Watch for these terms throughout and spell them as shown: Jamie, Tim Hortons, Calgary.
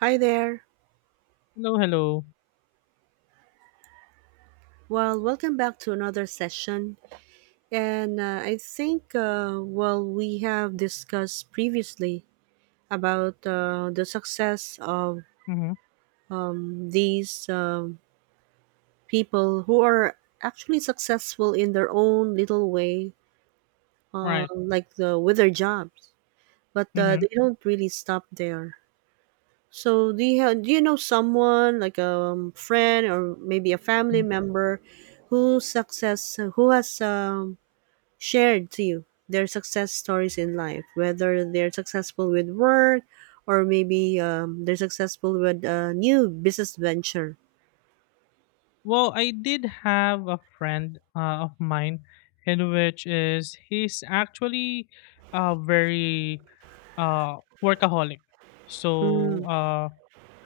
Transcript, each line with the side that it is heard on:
right: Hi there.
left: Hello, hello.
right: Well, welcome back to another session. And I think, well, We have discussed previously about the success of
left: Mm-hmm.
right: these people who are actually successful in their own little way,
left: Right.
right: like the with their jobs, but
left: Mm-hmm.
right: they don't really stop there. So, do you know someone like a friend or maybe a family
left: mm-hmm.
right: member who has shared to you their success stories in life, whether they're successful with work or maybe they're successful with a new business venture.
left: Well, I did have a friend of mine, in which is he's actually very uh, workaholic. So
right: Mm,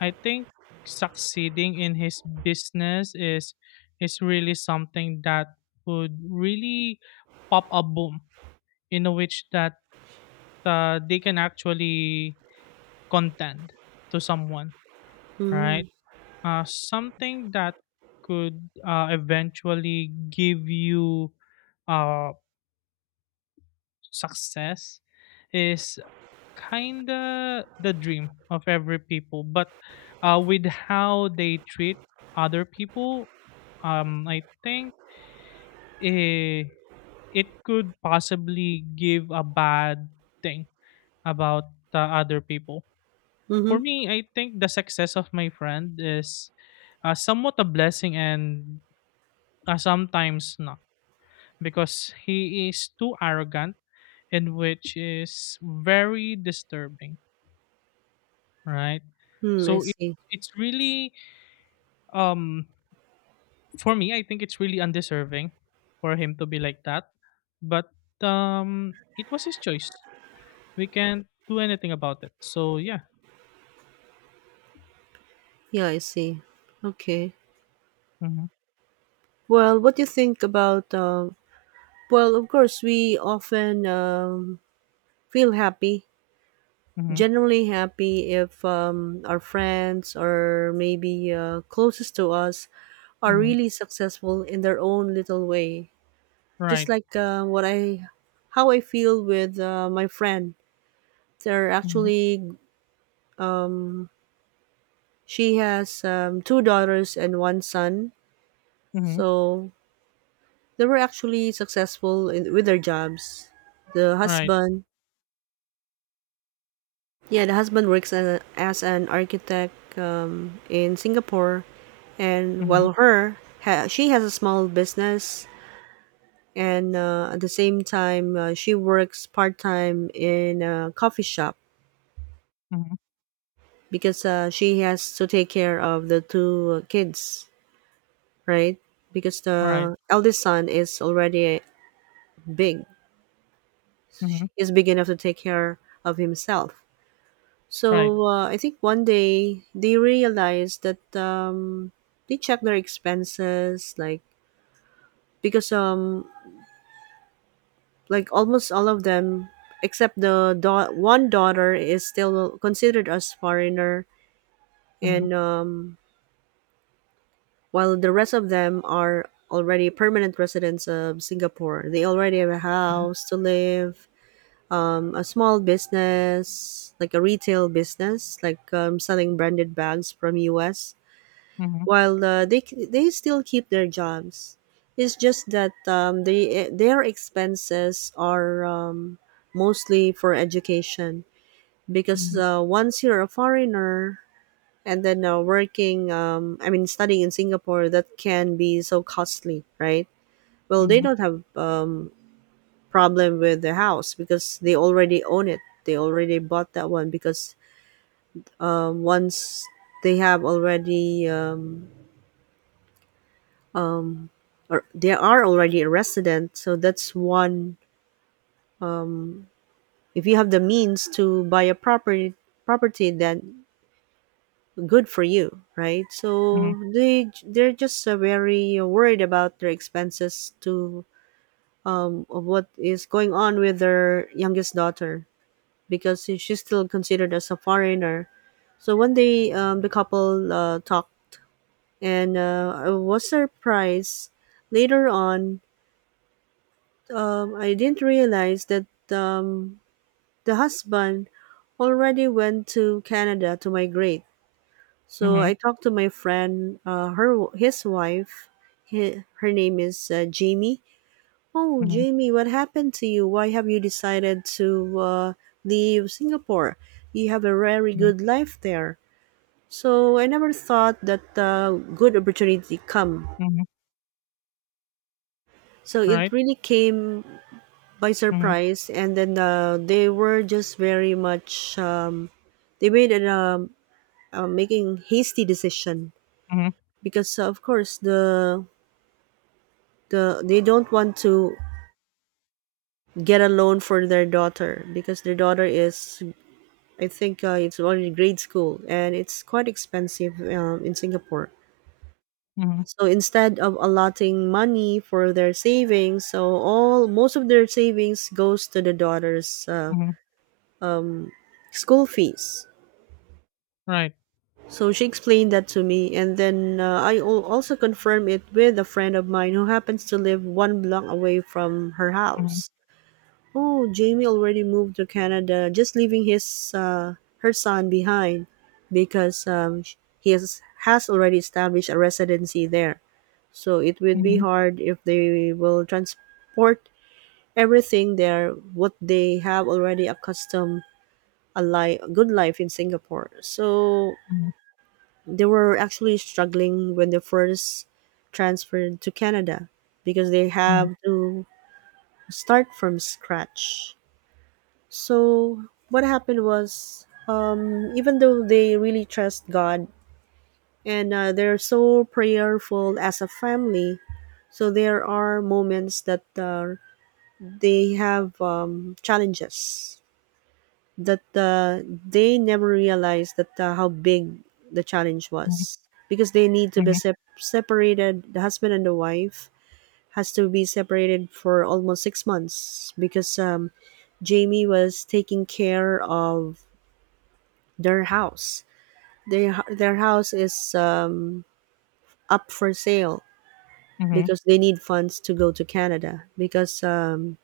left: I think succeeding in his business is really something that would really pop a boom in which that they can actually contend to someone, right?
right: mm,
left: Something that could eventually give you uh, success is kind of the dream of every people, but with how they treat other people, I think eh, it could possibly give a bad thing about other people. For
right: mm-hmm.
left: me, I think the success of my friend is somewhat a blessing and sometimes not, because he is too arrogant, and which is very disturbing, right?
right: Mm, I
left: So it,
right: see.
left: it's really um for me I think it's really undeserving for him to be like that. But it was his choice. We can't do anything about it. So yeah.
right: Yeah, I see. Okay.
left: Mhm.
right: Well, what do you think about? Well, of course, we often feel happy,
left: Mhm.
right: generally happy, if our friends or maybe closest to us are
left: Mhm.
right: really successful in their own little way. Just
left: Right.
right: like what I how I feel with my friend. They're
left: Mhm.
right: actually um, she has two daughters and one son,
left: Mhm.
right: so they were actually successful in, with their jobs. The
left: Right.
right: husband, yeah, the husband works as an architect in Singapore, and
left: Mhm.
right: while she has a small business. And at the same time, she works part time in a coffee shop
left: Mhm.
right: because she has to take care of the two kids, right? Because
left: Right.
right: the eldest son is already big,
left: Mhm.
right: he's big enough to take care of himself.
left: Right.
right: So I think one day they realized that they check their expenses, like because like almost all of them except one daughter is still considered as foreigner
left: Mhm.
right: and while the rest of them are already permanent residents of Singapore. They already have a
left: Mhm.
right: house to live, a small business, like a retail business, like selling branded bags from US.
left: Mhm.
right: While they still keep their jobs, it's just that their expenses are mostly for education because
left: Mhm.
right: once you're a foreigner, and then working I mean studying in Singapore, that can be so costly, right? Well, they
left: Mhm.
right: don't have problem with the house because they already own it. They already bought that one because once they have already um, um, they are already a resident, so that's one. um, if you have the means to buy a property, then good for you, right? So they're just very worried about their expenses, to of what is going on with their youngest daughter because she's still considered as a foreigner. So one day the couple talked and I was surprised later on. I didn't realize that um, the husband already went to Canada to migrate. So
left: Mhm.
right: I talked to my friend, her his wife, her name is Jamie. Oh,
left: Mhm.
right: Jamie, what happened to you? Why have you decided to leave Singapore? You have a very
left: Mhm.
right: good life there. So I never thought that good opportunity come.
left: Mhm.
right: So it
left: Right.
right: really came by
left: Mhm.
right: surprise, and then they were just very much. They made an Making hasty decision,
left: Mhm.
right: because of course they don't want to get a loan for their daughter because their daughter is, I think it's only grade school and it's quite expensive in Singapore.
left: Mhm.
right: So instead of allotting money for their savings, so all most of their savings goes to the daughter's
left: Mhm.
right: um, school fees.
left: Right.
right: So she explained that to me, and then I also confirmed it with a friend of mine who happens to live one block away from her house.
left: Mhm.
right: Oh, Jamie already moved to Canada, just leaving his her son behind because has already established a residency there. So it would be
left: Mhm.
right: hard if they will transport everything there, what they have already accustomed good life in Singapore. So
left: Mhm.
right: they were actually struggling when they first transferred to Canada because they have to start from scratch. So what happened was, even though they really trust God and they're so prayerful as a family, so there are moments that they have challenges that they never realized that how big the challenge
left: Mhm.
right: was, because they need to be
left: Mhm.
right: separated. The husband and the wife has to be separated for almost 6 months because Jamie was taking care of their house. Their their house is up for sale
left: Mhm. Mhm.
right: because they need funds to go to Canada because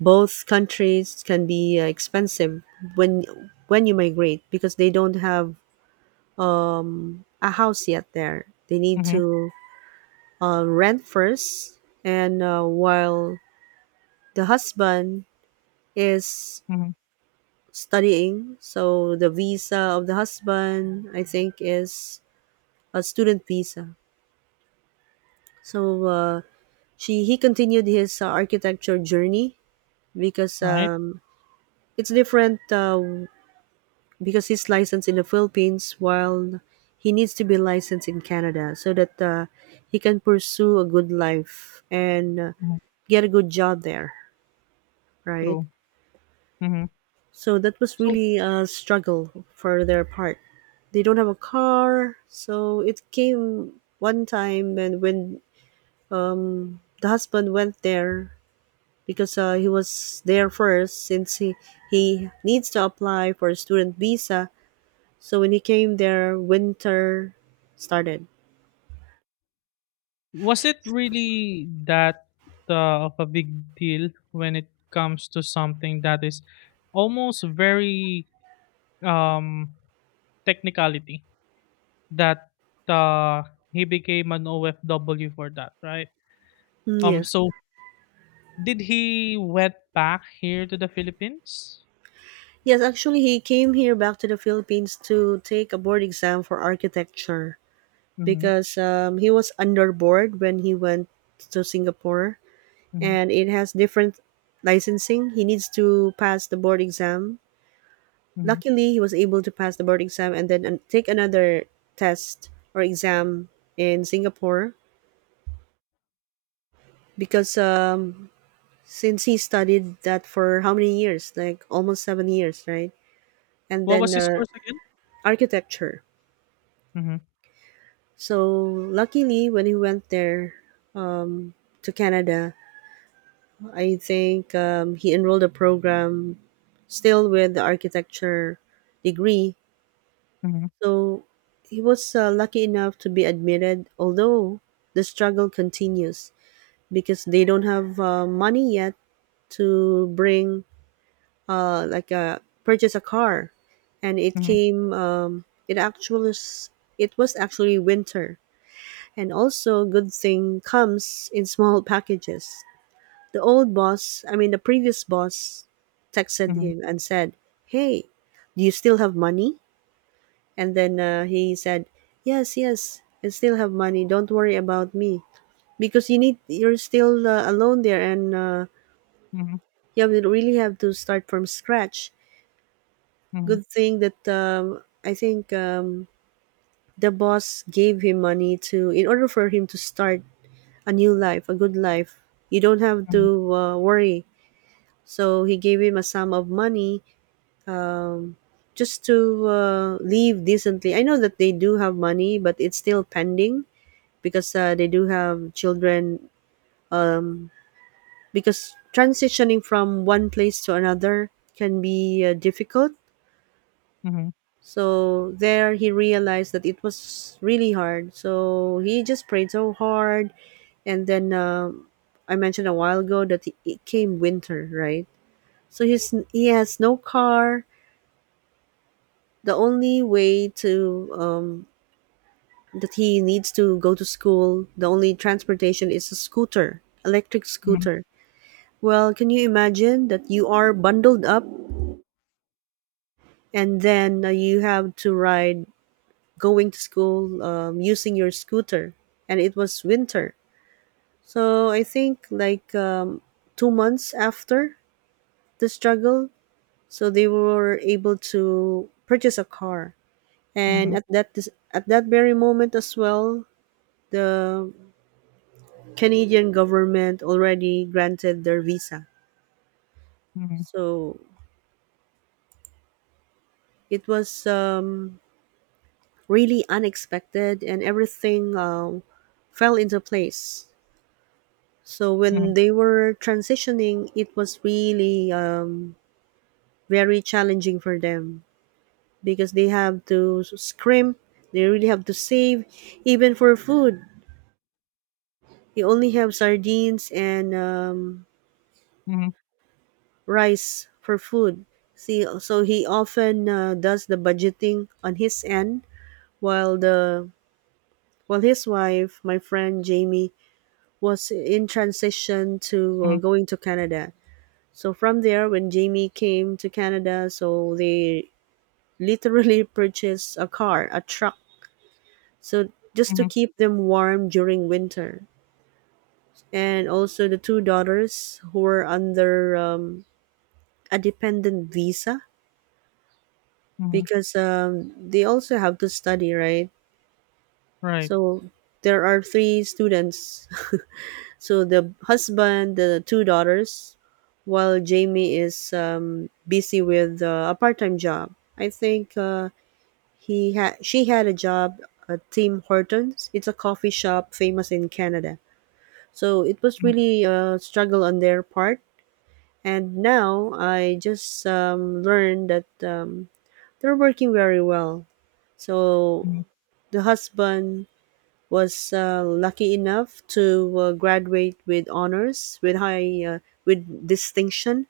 right: both countries can be expensive when you migrate because they don't have a house yet there. They need
left: Mhm.
right: to rent first, and while the husband is
left: Mhm.
right: studying, so the visa of the husband, I think, is a student visa. So she he continued his architecture journey because
left: Right.
right: it's different because he's licensed in the Philippines while he needs to be licensed in Canada so that he can pursue a good life and
left: Mhm.
right: get a good job there, right?
left: True. Mhm.
right: So that was
left: So
right: really a struggle for their part. They don't have a car, so it came one time, and when the husband went there because he was there first since he needs to apply for a student visa. So when he came there, winter started.
left: was it really that of a big deal when it comes to something that is almost very um technicality that uh he became an OFW for that, right?
right: Mm,
left: Um,
right: yes.
left: so did he went back here to the Philippines?
right: Yes, actually, he came here back to the Philippines to take a board exam for architecture
left: Mm-hmm.
right: because he was underboard when he went to Singapore,
left: mm-hmm,
right: and it has different licensing. He needs to pass the board exam.
left: Mhm.
right: Luckily, he was able to pass the board exam and then take another test or exam in Singapore because since he studied that for how many years? Like almost 7 years, right? And
left: What
right: then
left: was his course again?
right: architecture.
left: Mhm,
right: So luckily, when he went there um, to Canada, I think he enrolled a program still with the architecture degree.
left: mhm,
right: So he was lucky enough to be admitted, although the struggle continues because they don't have money yet to bring, purchase a car. And it
left: mhm,
right: came, it was actually winter. And also, good thing comes in small packages. The old boss, I mean, the previous boss, texted
left: mhm,
right: him and said, Hey, do you still have money? And then he said, "Yes, yes, I still have money. Don't worry about me because you're still alone there, and
left: mhm,
right: yeah, we really have to start from scratch."
left: mhm,
right: Good thing that I think the boss gave him money, to in order for him to start a new life, a good life. You don't have
left: mhm,
right: to worry. So he gave him a sum of money. Um, just to leave decently. I know that they do have money, but it's still pending because they do have children, um, because transitioning from one place to another can be difficult.
left: mhm,
right: So there he realized that it was really hard, so he just prayed so hard. And then I mentioned a while ago that it came winter, right? So he has no car. The only way to that he needs to go to school, the only transportation is a scooter, electric
left: mhm,
right: scooter. Well, can you imagine that you are bundled up and then you have to ride going to school using your scooter? And it was winter. So I think like 2 months after the struggle, so they were able to purchase a car. And
left: mhm,
right: at at that very moment as well, the Canadian government already granted their visa.
left: mhm,
right: So it was really unexpected, and everything fell into place. So
left: mhm,
right: when they were transitioning, it was really very challenging for them because they have to scrimp, they really have to save, even for food. They only have sardines and
left: mhm,
right: rice for food. See, so he often does the budgeting on his end, while the while his wife, my friend Jamie, was in transition to
left: mhm,
right: going to Canada. So from there, when Jamie came to Canada, so they literally purchased a car, a truck, so just to
left: mhm,
right: keep them warm during winter. And also the two daughters who were under a dependent visa
left: mhm.
right: because they also have to study, right?
left: Right.
right: So there are three students. So the husband, the two daughters, while Jamie is busy with a part-time job. I think he had she had a job at Tim Hortons. It's a coffee shop famous in Canada. So it was
left: Mhm,
right: really a struggle on their part. And now I just learned that they're working very well.
left: mhm,
right: So the husband was lucky enough to graduate with honors with high with distinction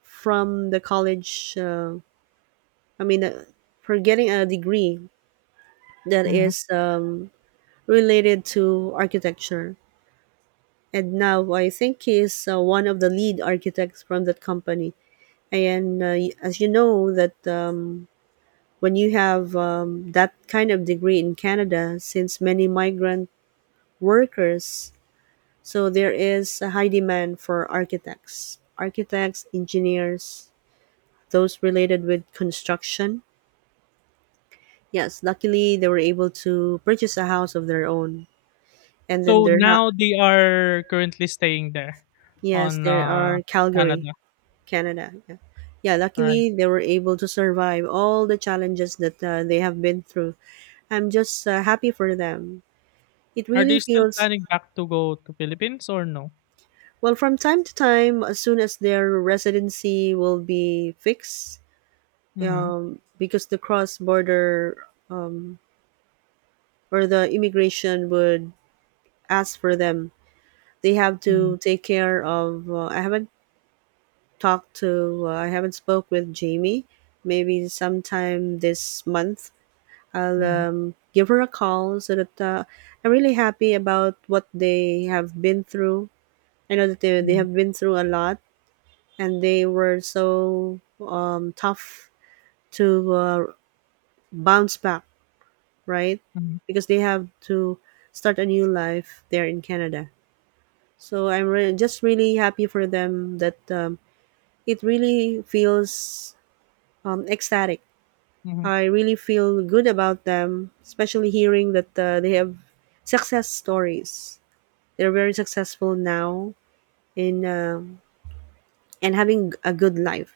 right: from the college i mean uh, for getting a degree that
left: mhm.
right: is related to architecture. And now I think he is one of the lead architects from that company. And as you know that when you have that kind of degree in Canada, since many migrant workers. So there is a high demand for architects, engineers, those related with construction. Yes, luckily they were able to purchase a house of their own. And then
left: So now they are currently staying there
right: yes,
left: on
right: there are Calgary,
left: Canada,
right: Canada. Yeah. Yeah,
left: right?
right: luckily they were able to survive all the challenges that they have been through. I'm just happy for them. It
left: Are
right: really
left: they still
right: feels,
left: planning back to go to Philippines or no?
right: well, from time to time. As soon as their residency will be fixed,
left: Mhm,
right: because the cross border um, or the immigration would ask for them. They have
left: mhm,
right: to take care of. I haven't talked to. I haven't spoke with Jamie. Maybe sometime this month I'll
left: mhm,
right: give her a call so that I'm really happy about what they have been through. I know that they
left: mhm,
right: have been through a lot, and they were so tough to bounce back, right?
left: mhm,
right: Because they have to start a new life there in Canada. So just really happy for them that it really feels ecstatic.
left: mhm,
right: I really feel good about them, especially hearing that they have success stories. They're very successful now in and having a good life.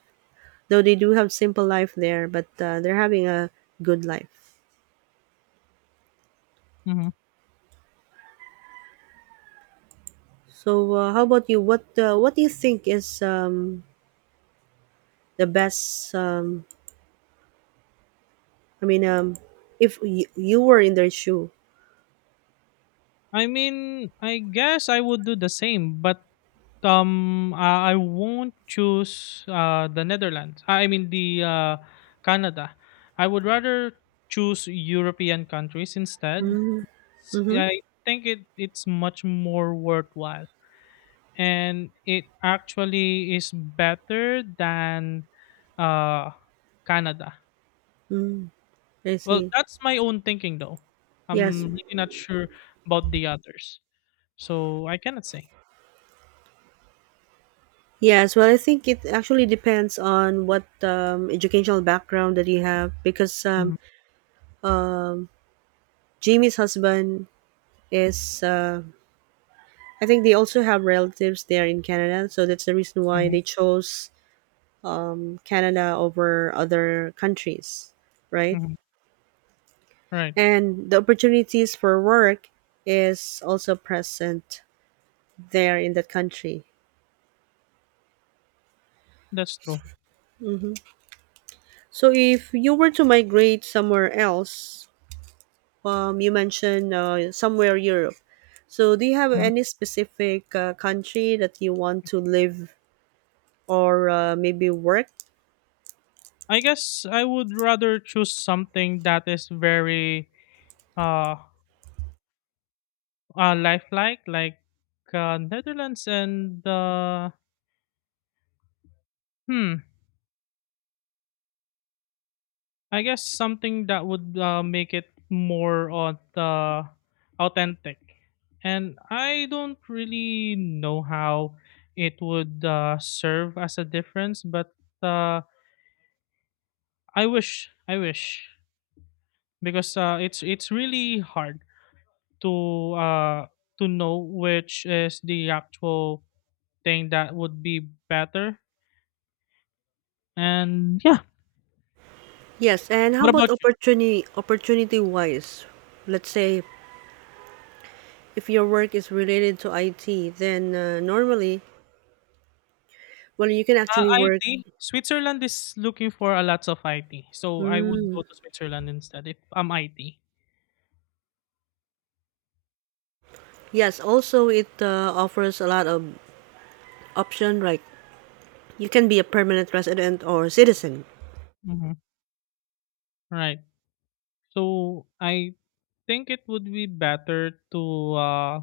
right: Though they do have simple life there, but they're having a good life.
left: mhm.
right: So, how about you? What do you think is the best i mean um if you were in their shoe?
left: I mean, I guess I would do the same, but I won't choose the Netherlands. I mean the Canada. I would rather choose European countries instead.
right: Mm-hmm. Mm.
left: I think it's much more worthwhile, and it actually is better than uh, Canada.
right: I
left: Well,
right: see.
left: that's my own thinking though.
right: Yes,
left: I'm really not sure about the others, so I cannot say.
right: yes, well, I think it actually depends on what educational background that you have, because
left: Mhm,
right: Jamie's husband is I think they also have relatives there in Canada, so that's the reason why
left: Mhm,
right: they chose Canada over other countries, right?
left: mhm. Right,
right: And the opportunities for work is also present there in that country.
left: that's true.
right: So if you were to migrate somewhere else, you mentioned somewhere Europe. So do you have any specific country that you want to live, or maybe work?
left: I guess I would rather choose something that is very uh, lifelike, like Netherlands, and hmm, I guess something that would make it more on the authentic. And I don't really know how it would serve as a difference, but uh, I wish, because it's really hard to uh to know which is the actual thing that would be better. And yeah,
right: Yes, and how
left: what
right: about
left: about you?
right: opportunity wise? Let's say if your work is related to IT, then normally, well, you can actually work.
left: IT, Switzerland is looking for a lots of IT, so I would go
right: Mm,
left: to Switzerland instead if I'm IT.
right: yes, also it offers a lot of option. Like you can be a permanent resident or citizen.
left: Mhm. Right. So I think it would be better to uh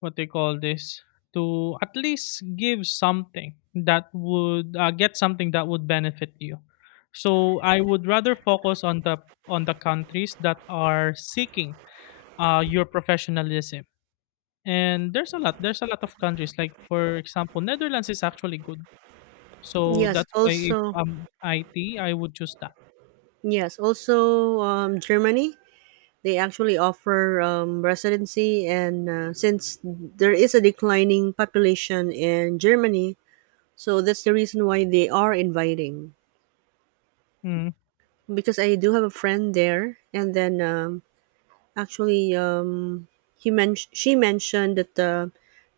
left: what they call this, to at least give something that would get something that would benefit you, so I would rather focus on the countries that are seeking your professionalism, and there's a lot of countries, like for example Netherlands is actually good, so
right: Yes,
left: that's why if
right: also
left: I'm IT I would choose that.
right: yes, also, Germany. They actually offer residency, and since there is a declining population in Germany, so that's the reason why they are inviting.
left: Mm-hmm.
right: Because I do have a friend there, and then actually, um, she mentioned that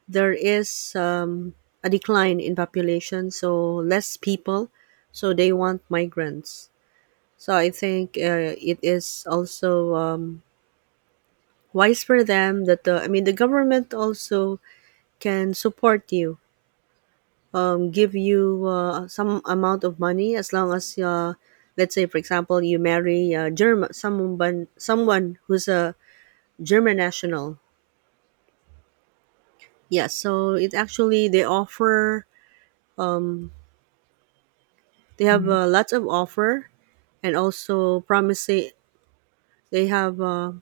right: there is a decline in population, so less people, so they want migrants. So I think it is also wise for them that I mean, the government also can support you, give you some amount of money as long as let's say for example you marry a German, someone who's a German national. Yeah, so it actually they offer um, they have
left: mm-hmm,
right: lots of offer, and also promising, they have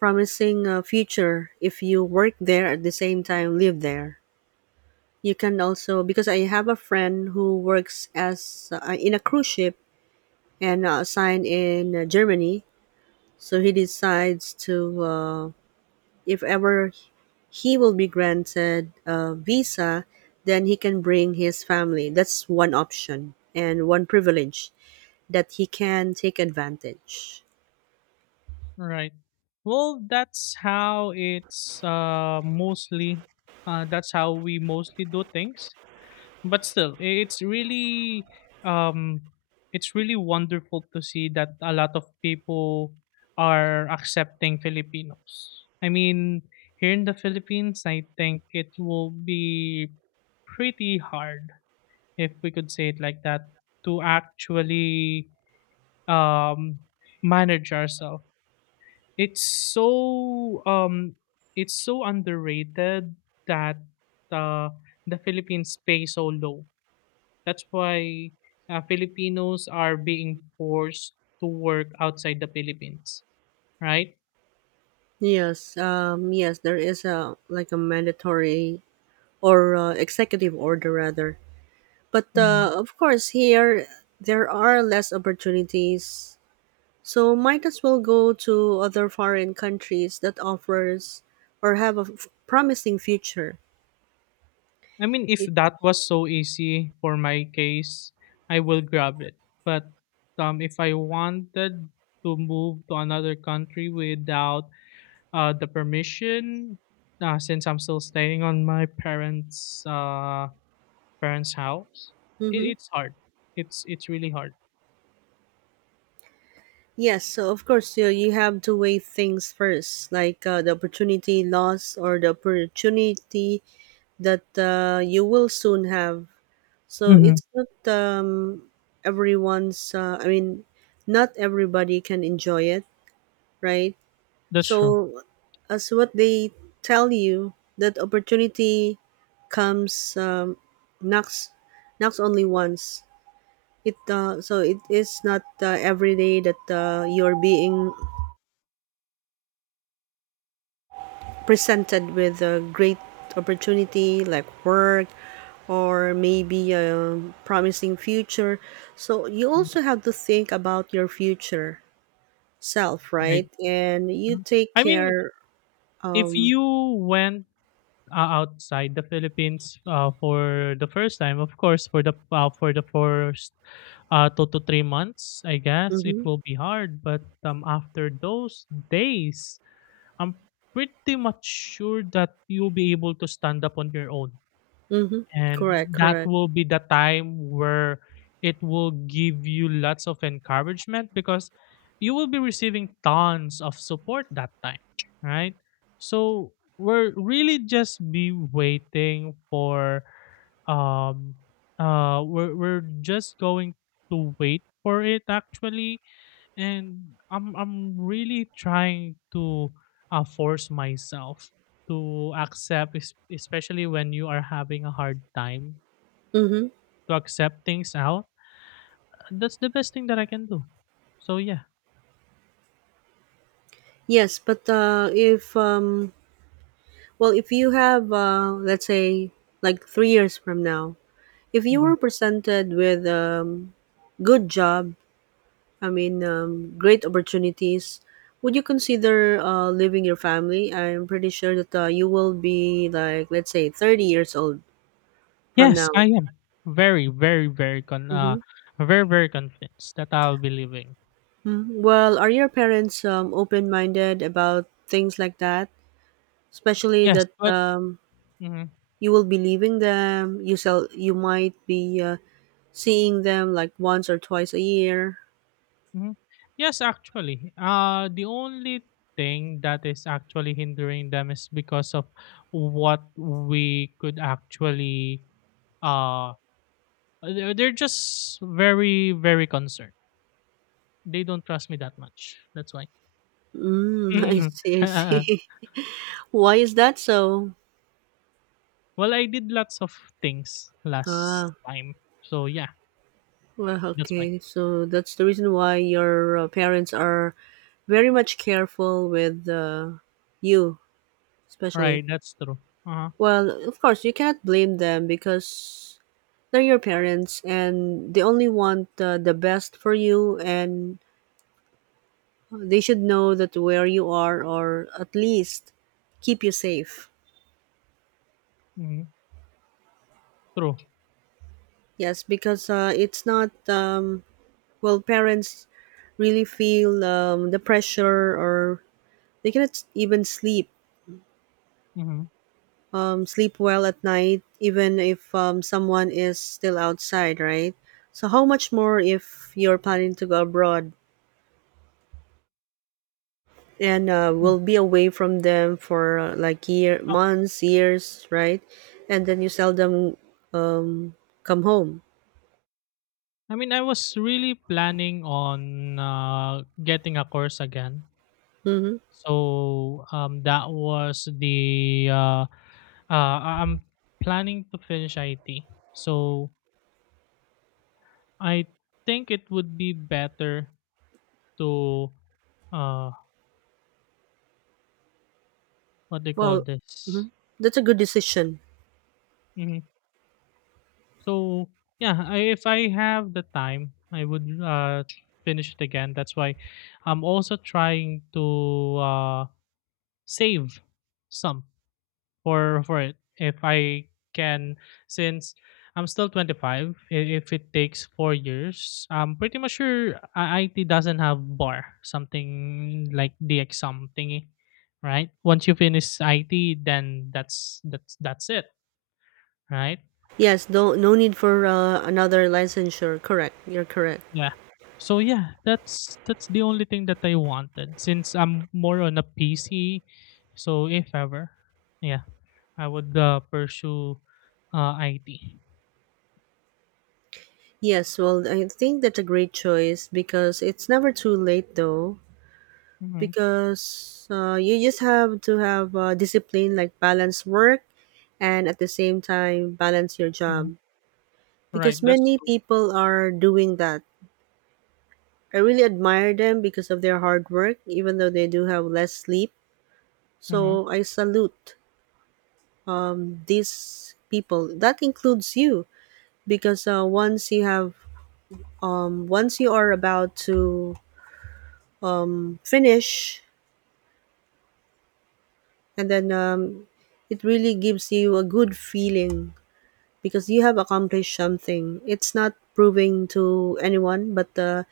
right: promising future if you work there, at the same time live there. You can also, because I have a friend who works as in a cruise ship and assigned in Germany, so he decides to if ever he will be granted a visa, then he can bring his family. That's one option and one privilege that he can take advantage.
left: right. Well, that's how it's mostly that's how we mostly do things, but still um it's really wonderful to see that a lot of people are accepting Filipinos. I mean, here in the Philippines, I think it will be pretty hard, if we could say it like that, to actually um manage ourselves. It's so um it's so underrated that uh, the Philippines pay so low, that's why Filipinos are being forced to work outside the Philippines, right?
right: Yes, yes, there is a, like, a mandatory or executive order rather. But
left: Mhm.
right: of course, here there are less opportunities, so might as well go to other foreign countries that offers or have a promising future.
left: I mean, if
right: It,
left: that was so easy for my case, I will grab it. But if I wanted to move to another country without the permission, since I'm still staying on my parents' house, it,
right: hmm.
left: it's hard. It's really hard.
right: Yes, so of course you, you have to weigh things first, like the opportunity loss or the opportunity that you will soon have. So
left: Mhm.
right: it's not everyone's. I mean, not everybody can enjoy it, right?
left: That's true,
right: So, as what they tell you, that opportunity comes um, knocks knocks only once. It so it is not every day that you're being presented with a great opportunity like work or maybe a promising future. So you
left: Mhm.
right: also have to think about your future self,
left: right?
right: right? And you
left: Mhm.
right: take
left: I mean,
right: care.
left: if
right: Um,
left: you went, ah, outside the Philippines, ah, for the first time, of course, for the first 2 to 3 months, I guess it
right: mhm.
left: will be hard, but, after those days, I'm pretty much sure that you'll be able to stand up on your own.
right: Mm-hmm.
left: And
right: Correct,
left: that
right: correct.
left: will be the time where it will give you lots of encouragement, because you will be receiving tons of support that time, right? So we're really just be waiting for um we're just going to wait for it actually. And I'm really trying to force myself to accept, especially when you are having a hard time
right: Mm-hmm.
left: to accept things out. That's the best thing that I can do. So yeah.
right: Yes, but if well, if you have let's say like 3 years from now, if you
left: Mhm.
right: were presented with good job, I mean, great opportunities, would you consider leaving your family? I'm pretty sure that you will be, like, let's say 30 years old from now.
left: Yes, I am very, very, very con, uh,
right: Mm-hmm.
left: very, very convinced that I'll be leaving.
right: Hmm. Well, are your parents open-minded about things like that? Especially
left: Yes,
right: that
left: but mhm.
right: you will be leaving them. You sell. You might be seeing them like once or twice a year.
left: Mhm. Yes, actually. The only thing that is actually hindering them is because of what we could actually uh they're just very, very concerned. They don't trust me that much. That's why.
right: Mm, I
left: Mm.
right: see. I see. Why is that so?
left: Well, I did lots of things last
right: Ah,
left: time. So yeah,
right: well,
left: that's why.
right: okay. So that's the reason why your parents are very much careful with you, especially.
left: Right, that's true. Uh-huh.
right: Well, of course, you cannot blame them because they're your parents and they only want the best for you, and they should know that where you are, or at least keep you safe.
left: Mhm. True.
right: Yes, because it's not, well, parents really feel the pressure, or they cannot even sleep.
left: Mhm.
right: Sleep well at night, even if someone is still outside, right? So, how much more if you're planning to go abroad and will be away from them for like year, months, years, right? And then you seldom um, come home.
left: I mean, I was really planning on getting a course again.
right: Mhm.
left: So that was I'm planning to finish IT. So I think it would be better to uh, what they call
right: Well,
left: this.
right: mhm, that's a good decision.
left: Hmm So yeah, I, if I have the time, I would finish it again. That's why I'm also trying to uh, save some for it if I can, since I'm still 25. If it takes 4 years, I'm pretty much sure IT doesn't have bar something like the exam thingy, right? Once you finish IT, then that's it, right?
right: Yes, no, no need for another licensure. Correct. You're correct.
left: yeah so yeah that's the only thing that I wanted, since I'm more on a PC. So if ever, yeah, I would pursue IT.
right: Yes, well, I think that's a great choice because it's never too late though.
left: Hmm
right: Because you just have to have discipline, like balance work and at the same time balance your job.
left: Right,
right: Because
left: that's
right: many
left: true.
right: people are doing that. I really admire them because of their hard work, even though they do have less sleep.
left: Mhm.
right: So I salute these people that includes you, because once you have once you are about to finish, and then it really gives you a good feeling because you have accomplished something. It's not proving to anyone, but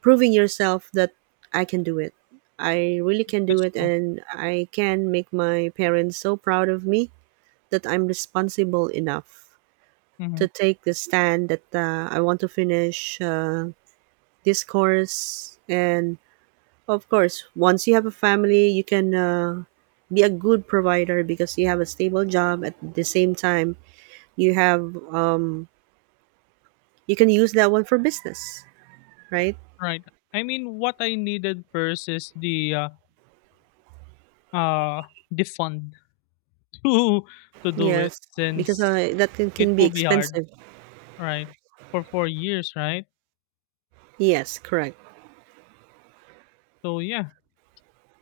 right: proving yourself that I can do it. I really can do
left: That's
right: it,
left: true.
right: and I can make my parents so proud of me, that I'm responsible enough
left: Mhm.
right: to take the stand that I want to finish this course. And of course, once you have a family, you can be a good provider because you have a stable job. At the same time, you have you can use that one for business, right?
left: Right. I mean, what I needed first is uh the fund to to do it,
right: Yes, because
left: since
right: that
left: it
right: can be
left: will be hard,
right: expensive.
left: right? For 4 years, right?
right: Yes, correct.
left: So yeah.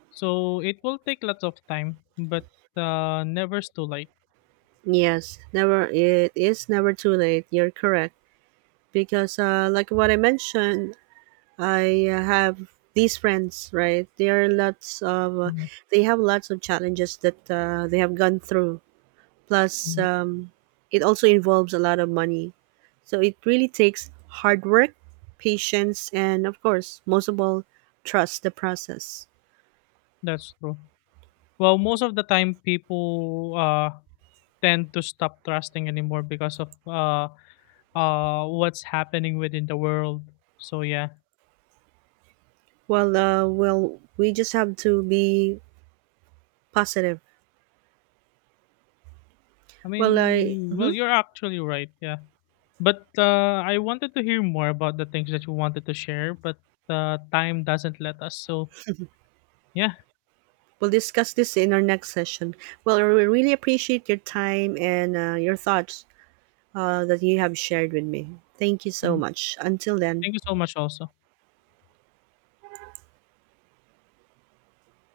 left: So it will take lots of time, but never's too late.
right: Yes, never. It is never too late. You're correct because, like what I mentioned, I have these friends, right? There are lots of,
left: Mhm.
right: they have lots of challenges that they have gone through. Plus,
left: Mhm.
right: it also involves a lot of money. So it really takes hard work, patience, and of course, most of all, trust the process.
left: That's true. Well, most of the time people tend to stop trusting anymore because of what's happening within the world. So yeah.
right: Well, well, we just have to be positive.
left: I
right: Well, I
left: mean, well, you're actually right, yeah. But I wanted to hear more about the things that you wanted to share, but time doesn't let us. So, yeah,
right: will discuss this in our next session. Well, I really appreciate your time and your thoughts that you have shared with me. Thank you so
left: um,
right: much. Until then,
left: thank you so much, also.